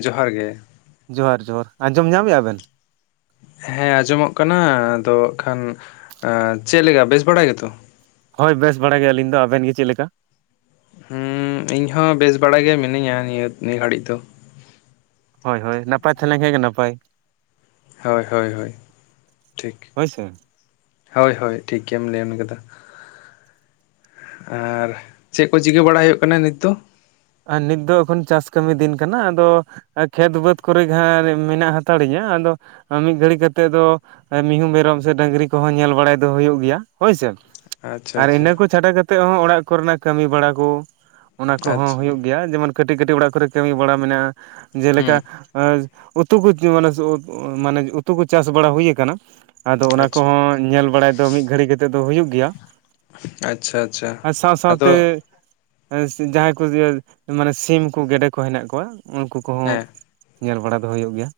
ᱡᱚᱦᱟᱨ ᱜᱮ ᱡᱚᱦᱟᱨ ᱡᱚᱦᱟᱨ ᱟᱸᱡᱚᱢ ᱧᱟᱢᱮᱫᱼᱟ ᱵᱮᱱ? ᱦᱮᱸ ᱟᱸᱡᱚᱢᱚᱜ ᱠᱟᱱᱟ ᱟᱫᱚ ᱠᱷᱟᱱ ᱪᱮᱫᱞᱮ ᱞᱮᱠᱟ ᱵᱮᱥ ᱵᱟᱲᱟᱭ ᱜᱮᱛᱚ? ᱦᱳᱭ ᱵᱮᱥ ᱵᱟᱲᱟ ᱜᱮ ᱟᱹᱞᱤᱧ ᱫᱚ ᱟᱵᱮᱱ ᱜᱮ ᱪᱮᱫ ᱞᱮᱠᱟ? ᱦᱩᱸ ᱤᱧ ᱦᱚᱸ ᱵᱮᱥ ᱵᱟᱲᱟ ᱜᱮ ᱢᱤᱱᱟᱹᱧᱟ ᱱᱤᱭᱟᱹ ᱱᱤᱭᱟᱹ ᱜᱷᱟᱹᱲᱤᱡ ᱫᱚ ᱾ ᱦᱳᱭ ᱦᱳᱭ ᱱᱟᱯᱟᱭ ᱛᱟᱦᱮᱸ ᱞᱮᱱ ᱠᱷᱟᱱ ᱜᱮ ᱱᱟᱯᱟᱭ ᱾ ᱦᱳᱭ ᱦᱳᱭ ᱦᱳᱭ ᱴᱷᱤᱠ ᱦᱳᱭ ᱥᱮ᱾ ᱦᱳᱭ ᱦᱳᱭ ᱴᱷᱤᱠ ᱜᱮᱢ ᱞᱟᱹᱭᱟᱢ ᱠᱟᱫᱟ ᱟᱨ ᱪᱮᱫ ᱠᱚ ᱪᱤᱠᱟᱹ ᱵᱟᱲᱟ ᱦᱩᱭᱩᱜ ᱠᱟᱱᱟ ᱱᱤᱛ? ᱟᱨ ᱱᱤᱛ ᱫᱚ ᱮᱠᱷᱚᱱ ᱪᱟᱥ ᱠᱟᱹᱢᱤ ᱫᱤᱱ ᱠᱟᱱᱟ ᱟᱫᱚ ᱟᱨ ᱠᱷᱮᱛ ᱵᱟᱹᱫᱽ ᱠᱚᱨᱮ ᱡᱟᱦᱟᱸ ᱢᱮᱱᱟᱜ ᱦᱟᱛᱟᱲᱜᱤᱭᱟᱹ ᱟᱫᱚ- ᱢᱤᱫ ᱜᱷᱟᱹᱲᱤ ᱠᱟᱛᱮᱫ ᱫᱚ ᱢᱤᱦᱩ ᱢᱮᱨᱚᱢ ᱥᱮ ᱰᱟᱹᱝᱨᱤ ᱠᱚᱦᱚᱸ ᱧᱮᱞ ᱵᱟᱲᱟᱭ ᱫᱚ ᱦᱩᱭᱩᱜ ᱜᱮᱭᱟ ᱦᱳᱭᱥᱮ ᱟᱪᱪᱷᱟ ᱟᱨ ᱟᱪᱪᱷᱟ ᱤᱱᱟᱹ ᱠᱚ ᱪᱷᱟᱰᱟ ᱠᱟᱛᱮ ᱦᱚᱸ ᱚᱲᱟᱜ ᱠᱚᱨᱮᱱᱟᱜ ᱠᱟᱹᱢᱤ ᱵᱟᱲᱟ ᱠᱚ ᱚᱱᱟ ᱠᱚᱦᱚᱸ ᱟᱪᱪᱷᱟ ᱭᱟ ᱡᱮᱢᱚᱱ ᱠᱟᱹᱴᱤᱡ ᱠᱟᱹᱴᱤᱡ ᱚᱲᱟᱜ ᱠᱚᱨᱮ ᱠᱟᱹᱢᱤ ᱵᱟᱲᱟ ᱢᱮᱱᱟᱜᱼᱟ ᱦᱩᱸ ᱡᱮᱞᱮᱠᱟ ᱩᱛᱩ ᱠᱚ ᱢᱟᱱᱮ ᱢᱟᱱᱮ ᱩᱛᱩ ᱠᱚ ᱪᱟᱥ ᱵᱟᱲᱟ ᱦᱩᱭ ᱠᱟᱱᱟ᱾ ᱟᱫᱚ ᱚᱱᱟ ᱟᱪᱪᱷᱟ ᱠᱚᱦᱚᱸ ᱧᱮᱞ ᱵᱟᱲᱟᱭ ᱫᱚ ᱢᱤᱫ ᱜᱷᱟᱹᱲᱤ ᱠᱟᱛᱮᱫ ᱫᱚ ᱦᱩᱭᱩᱜ ᱜᱮᱭᱟ᱾ ᱟᱪᱪᱷᱟ ᱟᱪᱪᱷᱟ ᱟᱨ ᱥᱟᱶ ᱟᱫᱚ ᱥᱟᱶᱛᱮ ᱡᱟᱦᱟᱸᱭ ᱠᱚ ᱢᱟᱱᱮ ᱥᱤᱢ ᱠᱚ ᱜᱮᱰᱮ ᱠᱚ ᱦᱮᱱᱟᱜ ᱠᱚᱣᱟ ᱩᱱᱠᱩ ᱠᱚᱦᱚᱸ ᱦᱮᱸ ᱧᱮᱞ ᱵᱟᱲᱟ ᱫᱚ ᱦᱩᱭᱩᱜ ᱜᱮᱭᱟ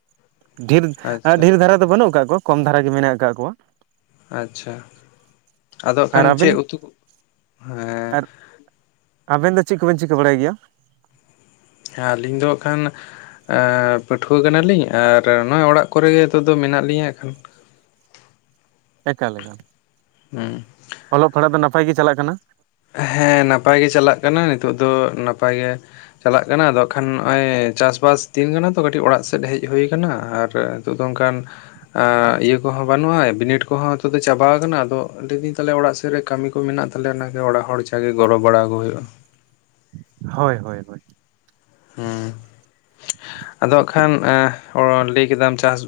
ᱰᱷᱮᱨ ᱟᱪᱪᱷᱟ ᱰᱷᱮᱨ ᱫᱷᱟᱨᱟ ᱫᱚ ᱵᱟᱹᱱᱩᱜ ᱟᱠᱟᱜ ᱠᱚᱣᱟ ᱠᱚᱢ ᱫᱷᱟᱨᱟ ᱜᱮ ᱢᱮᱱᱟᱜ ᱟᱠᱟᱫ ᱠᱚᱣᱟ᱾ ᱟᱪᱪᱷᱟ ᱟᱫᱚ ᱦᱟᱜ ᱟᱨ ᱠᱷᱟᱱ ᱪᱮᱫ ᱟᱵᱮᱱ ᱩᱛᱩ ᱦᱮᱸ ᱟᱨ ᱟᱵᱮᱱ ᱫᱚ ᱪᱮᱫ ᱠᱚᱵᱮᱱ ᱪᱤᱠᱟᱹ ᱵᱟᱲᱟᱭ ᱜᱮᱭᱟ? ᱟᱹᱞᱤᱧ ᱫᱚ ᱦᱟᱜ ᱠᱷᱟᱱ ᱯᱟᱹᱴᱷᱩᱣᱟᱹ ᱠᱟᱱᱟᱞᱤᱧ ᱟᱨ ᱱᱚᱣᱟ ᱚᱲᱟᱜ ᱠᱚᱨᱮ ᱜᱮ ᱱᱤᱛᱚᱜ ᱫᱚ ᱢᱮᱱᱟᱜ ᱞᱤᱧᱟᱹ ᱮᱱᱠᱷᱟᱱ᱾ ᱮᱠᱟᱞ ᱮᱠᱟᱞ ᱦᱮᱸ ᱚᱞᱚᱜ ᱯᱟᱲᱦᱟᱜ ᱫᱚ ᱱᱟᱯᱟᱭ ᱜᱮ ᱪᱟᱞᱟᱜ ᱠᱟᱱᱟ? ᱦᱮᱸ ᱱᱟᱯᱟᱭᱜᱮ ᱪᱟᱞᱟᱜ ᱠᱟᱱᱟ ᱱᱤᱛᱚᱜ ᱫᱚ ᱱᱟᱯᱟᱭᱜᱮ ᱪᱟᱞᱟᱜ ᱠᱟᱱᱟ ᱟᱫᱚᱜᱠᱷᱟᱱ ᱱᱚᱜ ᱚᱭ ᱪᱟᱥᱵᱟᱥ ᱫᱤᱱ ᱠᱟᱱᱟ ᱛᱚ ᱠᱟᱹᱴᱤᱡ ᱚᱲᱟᱜ ᱥᱮᱫ ᱦᱮᱡ ᱦᱩᱭ ᱟᱠᱟᱱᱟ ᱟᱨ ᱱᱤᱛᱚᱜ ᱱᱚᱝᱠᱟᱱ ᱤᱭᱟᱹ ᱠᱚᱦᱚᱸ ᱵᱟᱹᱱᱩᱜᱼᱟ ᱵᱤᱱᱤᱰ ᱠᱚᱦᱚᱸ ᱦᱚᱛᱚ ᱫᱚ ᱪᱟᱵᱟ ᱟᱠᱟᱱᱟ ᱟᱫᱚ ᱞᱟᱹᱭᱮᱫᱟᱹᱧ ᱛᱟᱞᱚᱞᱮ ᱚᱲᱟᱜ ᱥᱮᱫ ᱨᱮ ᱠᱟᱹᱢᱤ ᱠᱚ ᱢᱮᱱᱟᱜ ᱛᱟᱞᱮᱭᱟ ᱚᱱᱟ ᱚᱲᱟᱜ ᱦᱚᱲ ᱪᱟᱜᱮ ᱜᱚᱨᱚᱵ ᱵᱟᱲᱟ ᱟᱠᱚ ᱦᱩᱭᱩᱜᱼᱟ ᱦᱳᱭ ᱦᱳᱭ ᱦᱳᱭ ᱦᱮᱸ ᱟᱫᱚ ᱦᱟᱸ ᱠᱷᱟᱱ ᱮᱸ ᱚ ᱞᱟᱹᱭ ᱠᱮᱫᱟᱢ ᱪᱟᱥ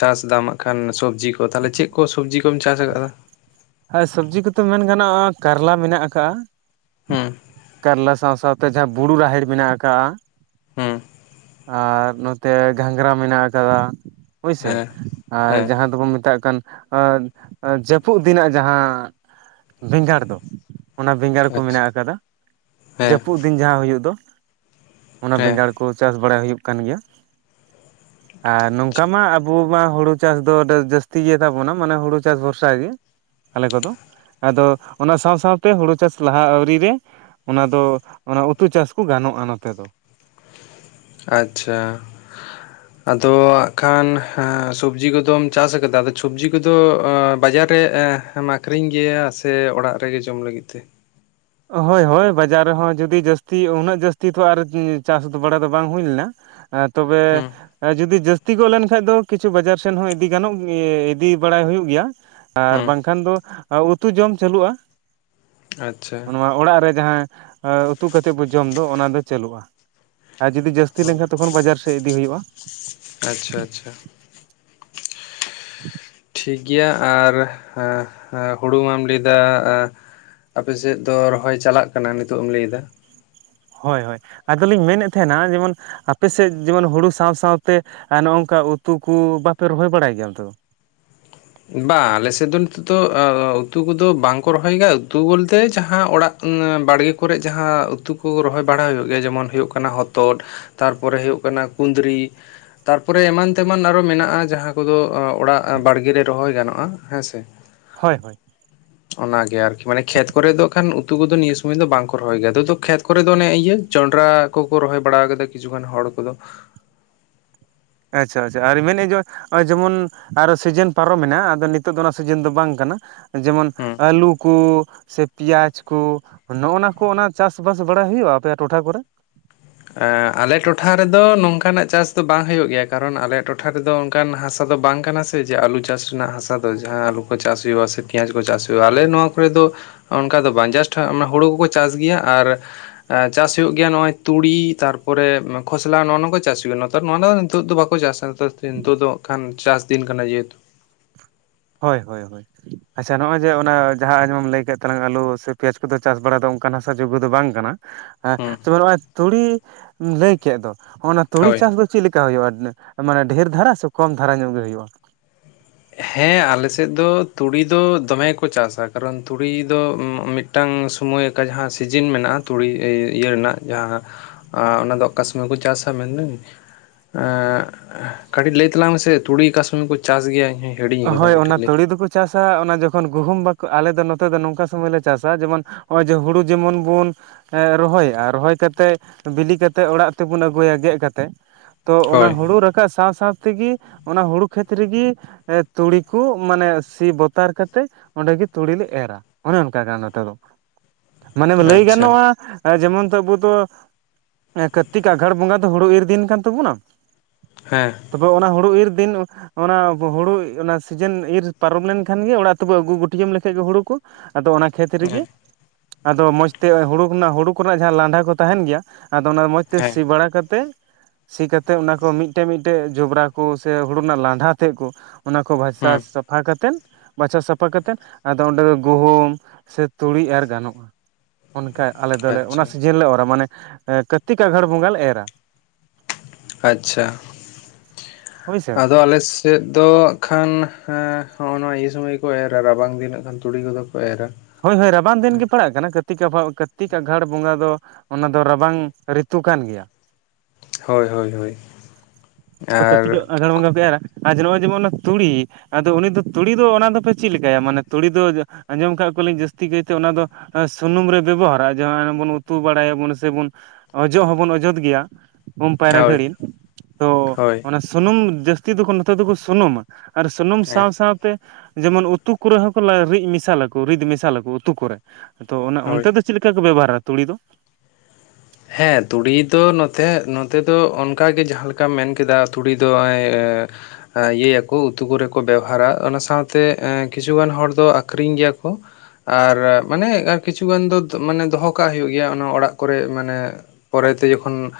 ᱪᱟᱥ ᱮ ᱫᱟᱢ ᱟᱜᱠᱷᱟᱱ ᱥᱚᱵᱽᱡᱤ ᱠᱚ ᱛᱟᱦᱚᱞᱮ ᱪᱮᱫ ᱠᱚ ᱥᱚᱵᱽᱡᱤ ᱠᱚᱢ ᱪᱟᱥ ᱟᱠᱟᱫᱟ? ᱦᱮᱸ ᱥᱚᱵᱽᱡᱤ ᱠᱚᱛᱮ ᱢᱮᱱ ᱜᱟᱱᱚᱜᱼᱟ ᱠᱟᱨᱞᱟ ᱢᱮᱱᱟᱜ ᱟᱠᱟᱜᱼᱟ᱾ ᱦᱮᱸ ᱠᱟᱨᱞᱟ ᱥᱟᱶ ᱥᱟᱶᱛᱮ ᱡᱟᱦᱟᱸ ᱵᱩᱨᱩ ᱨᱟᱦᱮᱲ ᱢᱮᱱᱟᱜ ᱟᱠᱟᱜᱼᱟ ᱦᱮᱸ ᱟᱨ ᱱᱚᱛᱮ ᱜᱷᱟᱸᱜᱨᱟ ᱢᱮᱱᱟᱜ ᱟᱠᱟᱫᱟ ᱦᱳᱭᱥᱮ ᱦᱮᱸ ᱟᱨ ᱦᱮᱸ ᱡᱟᱦᱟᱸ ᱫᱚᱵᱚᱱ ᱢᱮᱛᱟᱜ ᱠᱟᱱ ᱡᱟᱹᱯᱩᱫ ᱫᱤᱱᱟᱜ ᱡᱟᱦᱟᱸ ᱵᱮᱸᱜᱟᱲ ᱫᱚ᱾ ᱚᱱᱟ ᱵᱮᱸᱜᱟᱲ ᱠᱚ ᱟᱪᱪᱷᱟ ᱢᱮᱱᱟᱜ ᱟᱠᱟᱫᱟ ᱦᱮᱸ ᱡᱟᱹᱯᱩᱫ ᱫᱤᱱ ᱡᱟᱦᱟᱸ ᱦᱩᱭᱩᱜ ᱫᱚ ᱚᱱᱟ ᱦᱮᱸ ᱵᱮᱸᱜᱟᱲ ᱠᱚ ᱪᱟᱥ ᱵᱟᱲᱟ ᱦᱩᱭᱩᱜ ᱠᱟᱱ ᱜᱮᱭᱟ᱾ [inaudible] ᱟᱨ ᱱᱚᱝᱠᱟ ᱟᱪᱪᱷᱟ ᱢᱟ ᱟᱵᱚ ᱢᱟ ᱦᱩᱲᱩ ᱪᱟᱥ ᱫᱚ ᱡᱟᱹᱥᱛᱤ ᱜᱮᱛᱟᱵᱚᱱᱟ ᱢᱟᱱᱮ ᱦᱩᱲᱩ ᱪᱟᱥ ᱵᱷᱚᱨᱥᱟ ᱜᱮ᱾ ᱟᱞᱮ ᱠᱚᱫᱚ ᱟᱫᱚ ᱚᱱᱟ ᱥᱟᱶ ᱥᱟᱶᱛᱮ ᱦᱩᱲᱩ ᱪᱟᱥ ᱞᱟᱦᱟ ᱟᱣᱨᱤ ᱨᱮ᱾ ᱚᱱᱟ ᱫᱚ ᱚᱱᱟ ᱩᱛᱩ ᱪᱟᱥ ᱠᱚ ᱜᱟᱱᱚᱜᱼᱟ ᱱᱚᱛᱮ ᱫᱚ ᱟᱪᱪᱷᱟ [inaudible] ᱟᱫᱚ ᱦᱟᱜ ᱠᱷᱟᱱ ᱥᱚᱵᱡᱤ ᱠᱚᱫᱚᱢ ᱪᱟᱥ ᱟᱠᱟᱫᱟ ᱟᱫᱚ ᱥᱚᱵᱡᱤ ᱠᱚᱫᱚ ᱵᱟᱡᱟᱨ ᱨᱮ ᱦᱮᱸ ᱢᱟ ᱟᱹᱠᱷᱨᱤᱧ ᱜᱮᱭᱟ ᱥᱮ ᱚᱲᱟᱜ ᱨᱮᱜᱮ ᱡᱚᱢ ᱞᱟᱹᱜᱤᱫ ᱛᱮ? ᱦᱳᱭ ᱦᱳᱭ ᱵᱟᱡᱟᱨ ᱨᱮᱦᱚᱸ ᱡᱩᱫᱤ ᱡᱟᱹᱥᱛᱤ ᱩᱱᱟᱹᱜ ᱡᱟᱹᱥᱛᱤ ᱛᱚ ᱟᱨ ᱪᱟᱥ ᱵᱟᱲᱟ ᱫᱚ ᱵᱟᱝ ᱦᱩᱭ ᱞᱮᱱᱟ᱾ ᱦᱮᱸ ᱛᱚᱵᱮ ᱦᱩᱸ ᱡᱩᱫᱤ ᱡᱟᱹᱥᱛᱤ ᱜᱚᱫ ᱞᱮᱱᱠᱷᱟᱱᱡ ᱫᱚ ᱠᱤᱪᱷᱩ ᱵᱟᱡᱟᱨ ᱥᱮᱱ ᱦᱚᱸ ᱤᱫᱤ ᱜᱟᱱᱚᱜ ᱤᱫᱤ ᱵᱟᱲᱟᱭ ᱦᱩᱭᱩᱜ ᱜᱮᱭᱟ᱾ ᱟᱨ ᱦᱩᱸ ᱵᱟᱝᱠᱷᱟᱱ ᱫᱚ ᱩᱛᱩ ᱡᱚᱢ ᱪᱟᱹᱞᱩᱜᱼᱟ᱾ ᱟᱪᱪᱷᱟ ᱱᱚᱣᱟ ᱚᱲᱟᱜ ᱨᱮ ᱡᱟᱦᱟᱸ ᱩᱛᱩ ᱠᱟᱛᱮᱫ ᱡᱚᱢ ᱫᱚ ᱚᱱᱟ ᱫᱚ ᱪᱟᱹᱞᱩᱜᱼᱟ᱾ ᱟᱨ ᱡᱩᱫᱤ ᱡᱟᱹᱥᱛᱤ ᱦᱳᱭ ᱞᱮᱱᱠᱷᱟᱱ ᱛᱚᱠᱷᱚᱱ ᱵᱟᱡᱟᱨ ᱥᱮᱡ ᱤᱫᱤ ᱦᱩᱭᱩᱜᱼᱟ᱾ ᱟᱪᱪᱷᱟ ᱟᱪᱪᱷᱟ [inaudible] ᱴᱷᱤᱠ ᱜᱮᱭᱟ ᱟᱨ ᱦᱩᱲᱩ ᱢᱟᱢ ᱞᱟᱹᱭ ᱫᱟ ᱟᱯᱮᱥᱮᱫ ᱫᱚ ᱨᱚᱦᱚᱭ ᱪᱟᱞᱟᱜ ᱠᱟᱱᱟ ᱱᱤᱛᱚᱜ ᱮᱢ ᱞᱟᱹᱭ ᱫᱟ ᱦᱳᱭ ᱦᱳᱭ ᱟᱫᱚᱞᱤᱧ ᱢᱮᱱᱮᱫ ᱛᱟᱦᱮᱱᱟ ᱡᱮᱢᱚᱱ ᱟᱯᱮ ᱥᱮᱫ ᱡᱮᱢᱚᱱ ᱦᱩᱲᱩ ᱥᱟᱶ ᱥᱟᱶᱛᱮ ᱱᱚᱜ ᱱᱚᱝᱠᱟ ᱩᱛᱩ ᱠᱚ ᱵᱟᱯᱮ ᱨᱚᱦᱚᱭ ᱵᱟᱲᱟᱭ ᱜᱮᱭᱟ ᱟᱯᱮ ᱚᱱᱛᱮ ᱫᱚ ᱵᱟᱝ ᱟᱞᱮᱥᱮᱫ ᱫᱚ ᱱᱤᱛᱚᱜ ᱫᱚ ᱩᱛᱩ ᱠᱚᱫᱚ ᱵᱟᱝᱠᱚ ᱨᱚᱦᱚᱭ ᱜᱮᱭᱟ ᱩᱛᱩ ᱵᱚᱞᱛᱮ ᱡᱟᱦᱟᱸ ᱚᱲᱟᱜ ᱵᱟᱲᱜᱮ ᱠᱚᱨᱮ ᱡᱟᱦᱟᱸ ᱩᱛᱩ ᱠᱚ ᱨᱚᱦᱚᱭ ᱵᱟᱲᱟ ᱦᱩᱭᱩᱜ ᱜᱮᱭᱟ, ᱡᱮᱢᱚᱱ ᱦᱩᱭᱩᱜ ᱠᱟᱱᱟ ᱦᱚᱛᱚᱫ ᱛᱟᱨᱯᱚᱨᱮ ᱦᱩᱭᱩᱜ ᱠᱟᱱᱟ ᱠᱩᱸᱫᱽᱨᱤ ᱛᱟᱨᱯᱚᱨᱮ ᱮᱢᱟᱱ ᱛᱮᱢᱟᱱ ᱟᱨᱚ ᱢᱮᱱᱟᱜᱼᱟ ᱡᱟᱦᱟᱸ ᱠᱚᱫᱚ ᱚᱲᱟᱜ ᱵᱟᱲᱜᱮ ᱨᱮ ᱨᱚᱦᱚᱭ ᱜᱟᱱᱚᱜᱼᱟ᱾ ᱦᱮᱸ ᱥᱮ ᱦᱳᱭ ᱦᱳᱭ ᱚᱱᱟᱜᱮ ᱟᱨᱠᱤ ᱢᱟᱱᱮ ᱠᱷᱮᱛ ᱠᱚᱨᱮ ᱫᱚ ᱠᱷᱟᱱ ᱩᱛᱩ ᱠᱚᱫᱚ ᱱᱤᱭᱟᱹ ᱥᱚᱢᱚᱭ ᱫᱚ ᱵᱟᱝᱠᱚ ᱨᱚᱦᱚᱭ ᱜᱮᱭᱟ, ᱠᱷᱮᱛ ᱠᱚᱨᱮ ᱫᱚ ᱚᱱᱮ ᱤᱭᱟᱹ ᱡᱚᱸᱰᱨᱟ ᱠᱚᱠᱚ ᱨᱚᱦᱚᱭ ᱵᱟᱲᱟ ᱠᱟᱫᱟ ᱠᱤᱪᱷᱩᱜᱟᱱ ᱦᱚᱲ ᱠᱚᱫᱚ ᱟᱪᱪᱷᱟ ᱟᱪᱪᱷᱟ ᱟᱨ ᱢᱮᱱᱮᱫᱼᱟ ᱡᱮ ᱚᱜ-ᱚᱭ ᱡᱮᱢᱚᱱ ᱟᱨᱚ ᱥᱤᱡᱤᱱ ᱯᱟᱨᱚᱢᱮᱱᱟ ᱟᱫᱚ ᱱᱤᱛᱚᱜ ᱫᱚ ᱚᱱᱟ ᱥᱤᱡᱤᱱ ᱫᱚ ᱵᱟᱝ ᱠᱟᱱᱟ᱾ ᱡᱮᱢᱚᱱ ᱦᱩᱸ ᱟᱹᱞᱩ ᱠᱚ ᱥᱮ ᱯᱮᱸᱭᱟᱡᱽ ᱠᱚ ᱱᱚᱜᱱᱟ ᱠᱚ ᱚᱱᱟ ᱪᱟᱥ ᱵᱟᱥ ᱵᱟᱲᱟᱭ ᱦᱩᱭᱩᱜᱼᱟ ᱟᱯᱮᱭᱟᱜ ᱴᱚᱴᱷᱟ ᱠᱚᱨᱮ? ᱟᱞᱮ ᱴᱚᱴᱷᱟ ᱨᱮᱫᱚ ᱱᱚᱝᱠᱟᱱᱟᱜ ᱪᱟᱥ ᱫᱚ ᱵᱟᱝ ᱦᱩᱭᱩᱜ ᱜᱮᱭᱟ, ᱠᱟᱨᱚᱱ ᱟᱞᱮᱭᱟᱜ ᱴᱚᱴᱷᱟ ᱨᱮᱫᱚ ᱚᱱᱠᱟᱱ ᱦᱟᱥᱟ ᱫᱚ ᱵᱟᱝ ᱠᱟᱱᱟ ᱥᱮ ᱡᱮ ᱟᱞᱩ ᱪᱟᱥ ᱨᱮᱱᱟᱜ ᱦᱟᱥᱟ ᱫᱚ ᱡᱟᱦᱟᱸ ᱟᱹᱞᱩ ᱠᱚ ᱪᱟᱥ ᱦᱩᱭᱩᱜᱼᱟ ᱥᱮ ᱯᱮᱸᱭᱟᱡᱽ ᱠᱚ ᱪᱟᱥ ᱦᱩᱭᱩᱜᱼᱟ ᱟᱹᱞᱮ ᱱᱚᱣᱟ ᱠᱚᱨᱮ ᱫᱚ ᱚᱱᱠᱟ ᱫᱚ ᱵᱟᱝ ᱡᱟᱥᱴ ᱦᱩᱲᱩ ᱠᱚᱠᱚ ᱪᱟᱥ ᱜᱮᱭᱟ ᱟᱨ ᱪᱟᱥ ᱦᱩᱭᱩᱜ ᱜᱮᱭᱟ ᱱᱚᱜᱼᱚᱭ ᱛᱩᱲᱤ ᱛᱟᱨᱯᱚᱨᱮ ᱠᱷᱚᱥᱞᱟ ᱱᱚᱜ ᱱᱚᱣᱟ ᱠᱚ ᱪᱟᱥ ᱦᱩᱭᱩᱜᱼᱟ᱾ ᱱᱮᱛᱟᱨ ᱱᱚᱣᱟ ᱫᱚ ᱱᱤᱛᱚᱜ ᱫᱚ ᱵᱟᱠᱚ ᱪᱟᱥᱟ ᱱᱤᱛᱚᱜ ᱫᱚ ᱦᱟᱸᱜ ᱠᱷᱟᱱ ᱪᱟᱥᱫᱤᱱ ᱠᱟᱱᱟ ᱡᱮᱦᱮᱛᱩ ᱦᱳᱭ ᱦᱳᱭ ᱦᱳᱭ ᱟᱪᱪᱷᱟ ᱱᱚᱜᱼᱚᱭ ᱡᱮ ᱚᱱᱟ ᱡᱟᱦᱟᱸ ᱟᱸᱡᱚᱢᱟᱢ ᱞᱟᱹᱭ ᱠᱮᱫ ᱛᱟᱞᱟᱝ ᱟᱹᱞᱩ ᱥᱮ ᱯᱮᱸᱭᱟᱡᱽ ᱠᱚᱫᱚ ᱪᱟᱥ ᱵᱟᱲᱟ ᱫᱚ ᱚᱱᱠᱟᱱ ᱦᱟᱥᱟ ᱡᱳᱜᱜᱚ ᱫᱚ ᱵᱟᱝ ᱠᱟᱱᱟ᱾ ᱦᱮᱸ ᱦᱩᱸ ᱛᱚᱵᱮ ᱱᱚᱜᱼᱚᱭ ᱛᱩᱲᱤ ᱞᱟᱹᱭ ᱠᱮᱫ ᱫᱚ ᱚᱱᱟ ᱛᱩᱲᱤ ᱦᱳᱭ ᱪᱟᱥ ᱫᱚ ᱪᱮᱫ ᱞᱮᱠᱟ ᱦᱩᱭᱩᱜᱼᱟ? ᱢᱟᱱᱮ ᱰᱷᱮᱨ ᱫᱷᱟᱨᱟ ᱥᱮ ᱠᱚᱢ ᱫᱷᱟᱨᱟ ᱧᱚᱜ ᱜᱮ ᱦᱩᱭᱩᱜᱼᱟ᱾ ᱦᱮᱸ ᱟᱞᱮᱥᱮᱫ ᱫᱚ ᱛᱩᱲᱤ ᱫᱚ ᱫᱚᱢᱮ ᱠᱚ ᱪᱟᱥᱟ ᱠᱟᱨᱚᱱ ᱛᱩᱲᱤ ᱫᱚ ᱢᱤᱫ ᱢᱤᱫᱴᱟᱝ ᱥᱚᱢᱚᱭ ᱟᱠᱟ ᱡᱟᱦᱟᱸ ᱥᱤᱡᱤᱱ ᱢᱮᱱᱟᱜᱼᱟ, ᱛᱩᱲᱤ ᱤᱭᱟᱹ ᱨᱮᱱᱟᱜ ᱡᱟᱦᱟᱸ ᱟᱨ ᱚᱱᱟᱫᱚ ᱚᱠᱟ ᱥᱚᱢᱚᱭ ᱠᱚ ᱪᱟᱥᱟ ᱢᱮᱱᱫᱟᱹᱧ ᱠᱟᱹᱴᱤᱡ ᱞᱟᱹᱭ ᱛᱟᱞᱟᱝ ᱢᱮᱥᱮ ᱛᱩᱲᱤ ᱚᱠᱟ ᱥᱚᱢᱚᱭ ᱠᱚ ᱪᱟᱥ ᱜᱮᱭᱟ? ᱤᱧ ᱦᱚᱧ ᱦᱤᱲᱤᱧ ᱟᱠᱟᱫᱟ ᱦᱳᱭ ᱚᱱᱟ ᱠᱟᱹᱴᱤᱡ ᱞᱟᱹᱭ ᱛᱩᱲᱤ ᱫᱚᱠᱚ ᱪᱟᱥᱟ ᱚᱱᱟ ᱡᱚᱠᱷᱚᱱ ᱜᱩᱦᱩᱢ ᱵᱟᱠᱚ ᱟᱞᱮᱫᱚ ᱱᱚᱛᱮ ᱫᱚ ᱱᱚᱝᱠᱟ ᱥᱚᱢᱚᱭᱞᱮ ᱪᱟᱥᱟ ᱡᱮᱢᱚᱱ ᱱᱚᱜᱼᱚᱭ ᱡᱮ ᱦᱩᱲᱩ ᱡᱮᱢᱚᱱ ᱵᱚᱱ ᱨᱚᱦᱚᱭᱟ ᱨᱚᱦᱚᱭ ᱠᱟᱛᱮᱫ ᱵᱤᱞᱤ ᱠᱟᱛᱮᱫ ᱚᱲᱟᱜ ᱛᱮᱵᱚᱱ ᱟᱹᱜᱩᱭᱟ ᱜᱮᱫ ᱠᱟᱛᱮᱫ ᱛᱚ ᱚᱱᱟ ᱦᱳᱭ ᱦᱩᱲᱩ ᱨᱟᱠᱟᱵ ᱥᱟᱶ ᱥᱟᱶ ᱛᱮᱜᱮ ᱚᱱᱟ ᱦᱩᱲᱩ ᱠᱷᱮᱛ ᱨᱮᱜᱮ ᱛᱩᱲᱤ ᱠᱚ ᱢᱟᱱᱮ ᱥᱤ ᱵᱚᱛᱟᱨ ᱠᱟᱛᱮᱜ ᱚᱸᱰᱮ ᱜᱮ ᱛᱩᱲᱤ ᱞᱮ ᱮᱨᱟ᱾ ᱚᱱᱮ ᱚᱱᱠᱟ ᱠᱟᱱᱟ ᱱᱚᱛᱮ ᱫᱚ ᱢᱟᱱᱮ ᱞᱟᱹᱭ ᱟᱪᱪᱷᱟ ᱜᱟᱱᱚᱜᱼᱟ ᱡᱮᱢᱚᱱ ᱛᱚ ᱟᱵᱩ ᱫᱚ ᱠᱟᱨᱛᱤᱠ ᱟᱸᱜᱷᱟᱲ ᱵᱚᱸᱜᱟ ᱫᱚ ᱦᱩᱲᱩ ᱤᱨ ᱫᱤᱱ ᱠᱟᱱ ᱛᱟᱵᱚᱱᱟ ᱦᱮᱸ ᱛᱟᱯᱚᱨ ᱚᱱᱟ ᱦᱩᱲᱩ ᱤᱨ ᱫᱤᱱ ᱚᱱᱟ ᱦᱩᱲᱩ ᱚᱱᱟ ᱥᱤᱡᱤᱱ ᱤᱨ ᱯᱟᱨᱚᱢ ᱞᱮᱱᱠᱷᱟᱱ ᱜᱮ ᱚᱲᱟᱜ ᱛᱮᱵᱚ ᱟᱹᱜᱩ ᱜᱩᱴᱟᱢ ᱞᱮᱠᱷᱟᱡ ᱜᱮ ᱦᱩᱲᱩ ᱠᱚ᱾ ᱟᱫᱚ ᱚᱱᱟ ᱠᱷᱮᱛ ᱨᱮᱜᱮ ᱦᱮᱸ ᱟᱫᱚ ᱢᱚᱡᱽ ᱛᱮ ᱦᱩᱲᱩ ᱨᱮᱱᱟᱜ ᱦᱩᱲᱩ ᱠᱚᱨᱮᱱᱟᱜ ᱡᱟᱦᱟᱸ ᱞᱟᱸᱰᱟ ᱠᱚ ᱛᱟᱦᱮᱱ ᱜᱮᱭᱟ ᱟᱫᱚ ᱚᱱᱟ ᱢᱚᱡᱽ ᱛᱮ ᱦᱮᱸ ᱥᱤ ᱵᱟᱲᱟ ᱠᱟᱛᱮᱫ ᱥᱤ ᱠᱟᱛᱮᱫ ᱚᱱᱟ ᱠᱚ ᱢᱤᱫᱴᱮᱡ ᱢᱤᱫᱴᱮᱡ ᱡᱚᱵᱽᱨᱟ ᱠᱚ ᱥᱮ ᱦᱩᱲᱩ ᱨᱮᱱᱟᱜ ᱞᱟᱸᱰᱷᱟᱹ ᱛᱮᱜ ᱠᱚ ᱚᱱᱟ ᱠᱚ ᱵᱷᱟᱥᱟ ᱦᱩᱸ ᱥᱟᱯᱷᱟ ᱠᱟᱛᱮᱫ, ᱵᱟᱪᱷᱟ ᱥᱟᱯᱷᱟ ᱠᱟᱛᱮᱫ ᱟᱫᱚ ᱚᱸᱰᱮ ᱫᱚ ᱜᱩᱦᱩᱢ ᱥᱮ ᱛᱩᱲᱤ ᱮᱨ ᱜᱟᱱᱚᱜᱼᱟ᱾ ᱚᱱᱠᱟ ᱟᱞᱮ ᱫᱚᱞᱮ ᱚᱱᱟ ᱟᱪᱪᱷᱟ ᱥᱤᱡᱤᱱ ᱞᱮ ᱚᱨᱟ ᱢᱟᱱᱮ ᱠᱟᱨᱛᱤᱠ ᱟᱜᱷᱟᱲ ᱵᱚᱸᱜᱟ ᱞᱮ ᱮᱨᱟ᱾ ᱟᱪᱪᱷᱟ ᱦᱳᱭᱥᱮ ᱟᱫᱚ ᱟᱞᱮ ᱪᱮᱫ ᱫᱚ ᱠᱷᱟᱱ ᱦᱚᱜᱼᱚ ᱱᱚᱣ ᱤᱭᱟᱹ ᱥᱳᱢᱚᱭ ᱜᱮ ᱠᱚ ᱮᱨᱟ ᱨᱟᱵᱟᱝ ᱫᱤᱱᱚᱜ ᱠᱟᱱᱟ ᱫᱤᱱ ᱛᱩᱲᱤ ᱠᱚᱫᱚ ᱠᱚ ᱮᱨᱟ ᱾ ᱦᱳᱭ ᱦᱳᱭ ᱨᱟᱵᱟᱝ ᱫᱤᱱ ᱜᱮ ᱯᱟᱲᱟᱜ ᱠᱟᱱᱟ ᱠᱟᱹᱨᱛᱤᱠ ᱟᱵᱷᱚ ᱠᱟᱹᱨᱛᱤᱠ ᱟᱜᱷᱟᱲ ᱵᱚᱸᱜᱟ ᱫᱚ ᱾ ᱚᱱᱟ ᱫᱚ ᱨᱟᱵᱟᱝ ᱨᱤᱛᱩ ᱠᱟᱱ ᱜᱮᱭᱟ ᱾ ᱦᱳᱭ ᱦᱳᱭ ᱦᱳᱭ ᱾ ᱛᱚ ᱠᱟᱹᱨᱛᱤᱠ ᱟ ᱟᱸᱜᱷᱟᱲ ᱵᱚᱸᱜᱟ ᱯᱮ ᱮᱨᱟ ᱱᱚᱜᱼᱚᱭ ᱡᱮᱢᱚᱱ ᱚᱱᱟ ᱛᱩᱲᱤ ᱟᱫᱚ ᱩᱱᱤ ᱫᱚ ᱛᱩᱲᱤ ᱫᱚ ᱚᱱᱟ ᱫᱚᱯᱮ ᱪᱤᱫ ᱞᱤᱠᱟᱭᱟ ᱢᱟᱱᱮ ᱛᱩᱲᱤ ᱫᱚ ᱟᱸᱡᱚᱢ ᱠᱟᱜ ᱠᱚᱣᱟᱞᱤᱧ ᱡᱟᱹᱥᱛᱤ ᱠᱟᱹᱭᱛᱮ ᱚᱱᱟ ᱫᱚ ᱥᱩᱱᱩᱢ ᱨᱮ ᱵᱮᱵᱚᱦᱟᱨᱟ ᱡᱟᱦᱟᱸ ᱚᱱᱮ ᱵᱚᱱ ᱩᱛᱩ ᱵᱟᱲᱟᱭᱟᱵᱚᱱ ᱥᱮ ᱵᱚᱱ ᱚᱡᱚᱜ ᱦᱚᱸᱵᱚᱱ ᱚᱡᱚᱫ ᱜᱮᱭᱟ ᱾ ᱩᱢ ᱯᱟᱭᱨᱟ ᱦᱳᱭ ᱜᱷᱟᱹᱲᱤᱱ ᱛᱚ ᱦᱳᱭ ᱚᱱᱟ ᱥᱩᱱᱩᱢ ᱡᱟᱹᱥᱛᱤ ᱫᱚᱠᱚ ᱱᱚᱛᱮ ᱫᱚᱠᱚ ᱥᱩᱱᱩᱢᱟ ᱾ ᱟᱨ ᱥᱩᱱᱩᱢ ᱦᱮᱸ ᱥᱟᱶ ᱥᱟᱶᱛᱮ ᱡᱮᱢᱚᱱ ᱩ ᱛᱩ ᱠᱚᱨᱮᱜ ᱦᱚᱸ ᱠᱚ ᱞᱟ ᱨᱤᱜ ᱢᱮᱥᱟᱞᱟᱠᱚ ᱨᱤᱫ ᱢᱮᱥᱟᱞᱟᱠᱚ ᱩᱛᱩ ᱠᱚᱨᱮᱜ ᱾ ᱟᱫᱚ ᱚᱱᱮ ᱚᱱᱛᱮ ᱦᱳᱭ ᱫᱚ ᱪᱤᱫ ᱞᱮᱠᱟ ᱠᱚ ᱵᱮᱵᱚᱦᱟᱨᱟ ᱛᱩᱲᱤ ᱫᱚ? ᱦᱮᱸ ᱛᱩᱲᱤ ᱫᱚ ᱱᱚᱛᱮ ᱱᱚᱛᱮ ᱫᱚ ᱚᱱᱠᱟᱜᱮ ᱡᱟᱦᱟᱸ ᱞᱮᱠᱟᱢ ᱢᱮᱱ ᱠᱮᱫᱟ ᱛᱩᱲᱤ ᱫᱚ ᱮᱭ ᱮᱸ ᱤᱭᱟᱹᱭᱟᱠᱚ ᱩᱛᱩ ᱠᱚᱨᱮ ᱠᱚ ᱵᱮᱣᱦᱟᱨᱟ ᱚᱱᱟ ᱥᱟᱶᱛᱮ ᱠᱤᱪᱷᱩ ᱜᱟᱱ ᱦᱚᱲ ᱫᱚ ᱟᱹᱠᱷᱨᱤᱧ ᱜᱮᱭᱟ ᱠᱚ ᱾ ᱟᱨ ᱢᱟᱱᱮ ᱠᱤᱪᱷᱩ ᱜᱟᱱ ᱫᱚ ᱢᱟᱱᱮ ᱫᱚᱦᱚ ᱠᱟᱜ ᱦᱩᱭᱩᱜ ᱜᱮᱭᱟ ᱚᱱᱟ ᱚᱲᱟᱜ ᱠᱚᱨᱮ ᱚᱱᱮ ᱯᱚᱨᱮᱛᱮ ᱡᱚᱠᱷᱚᱱ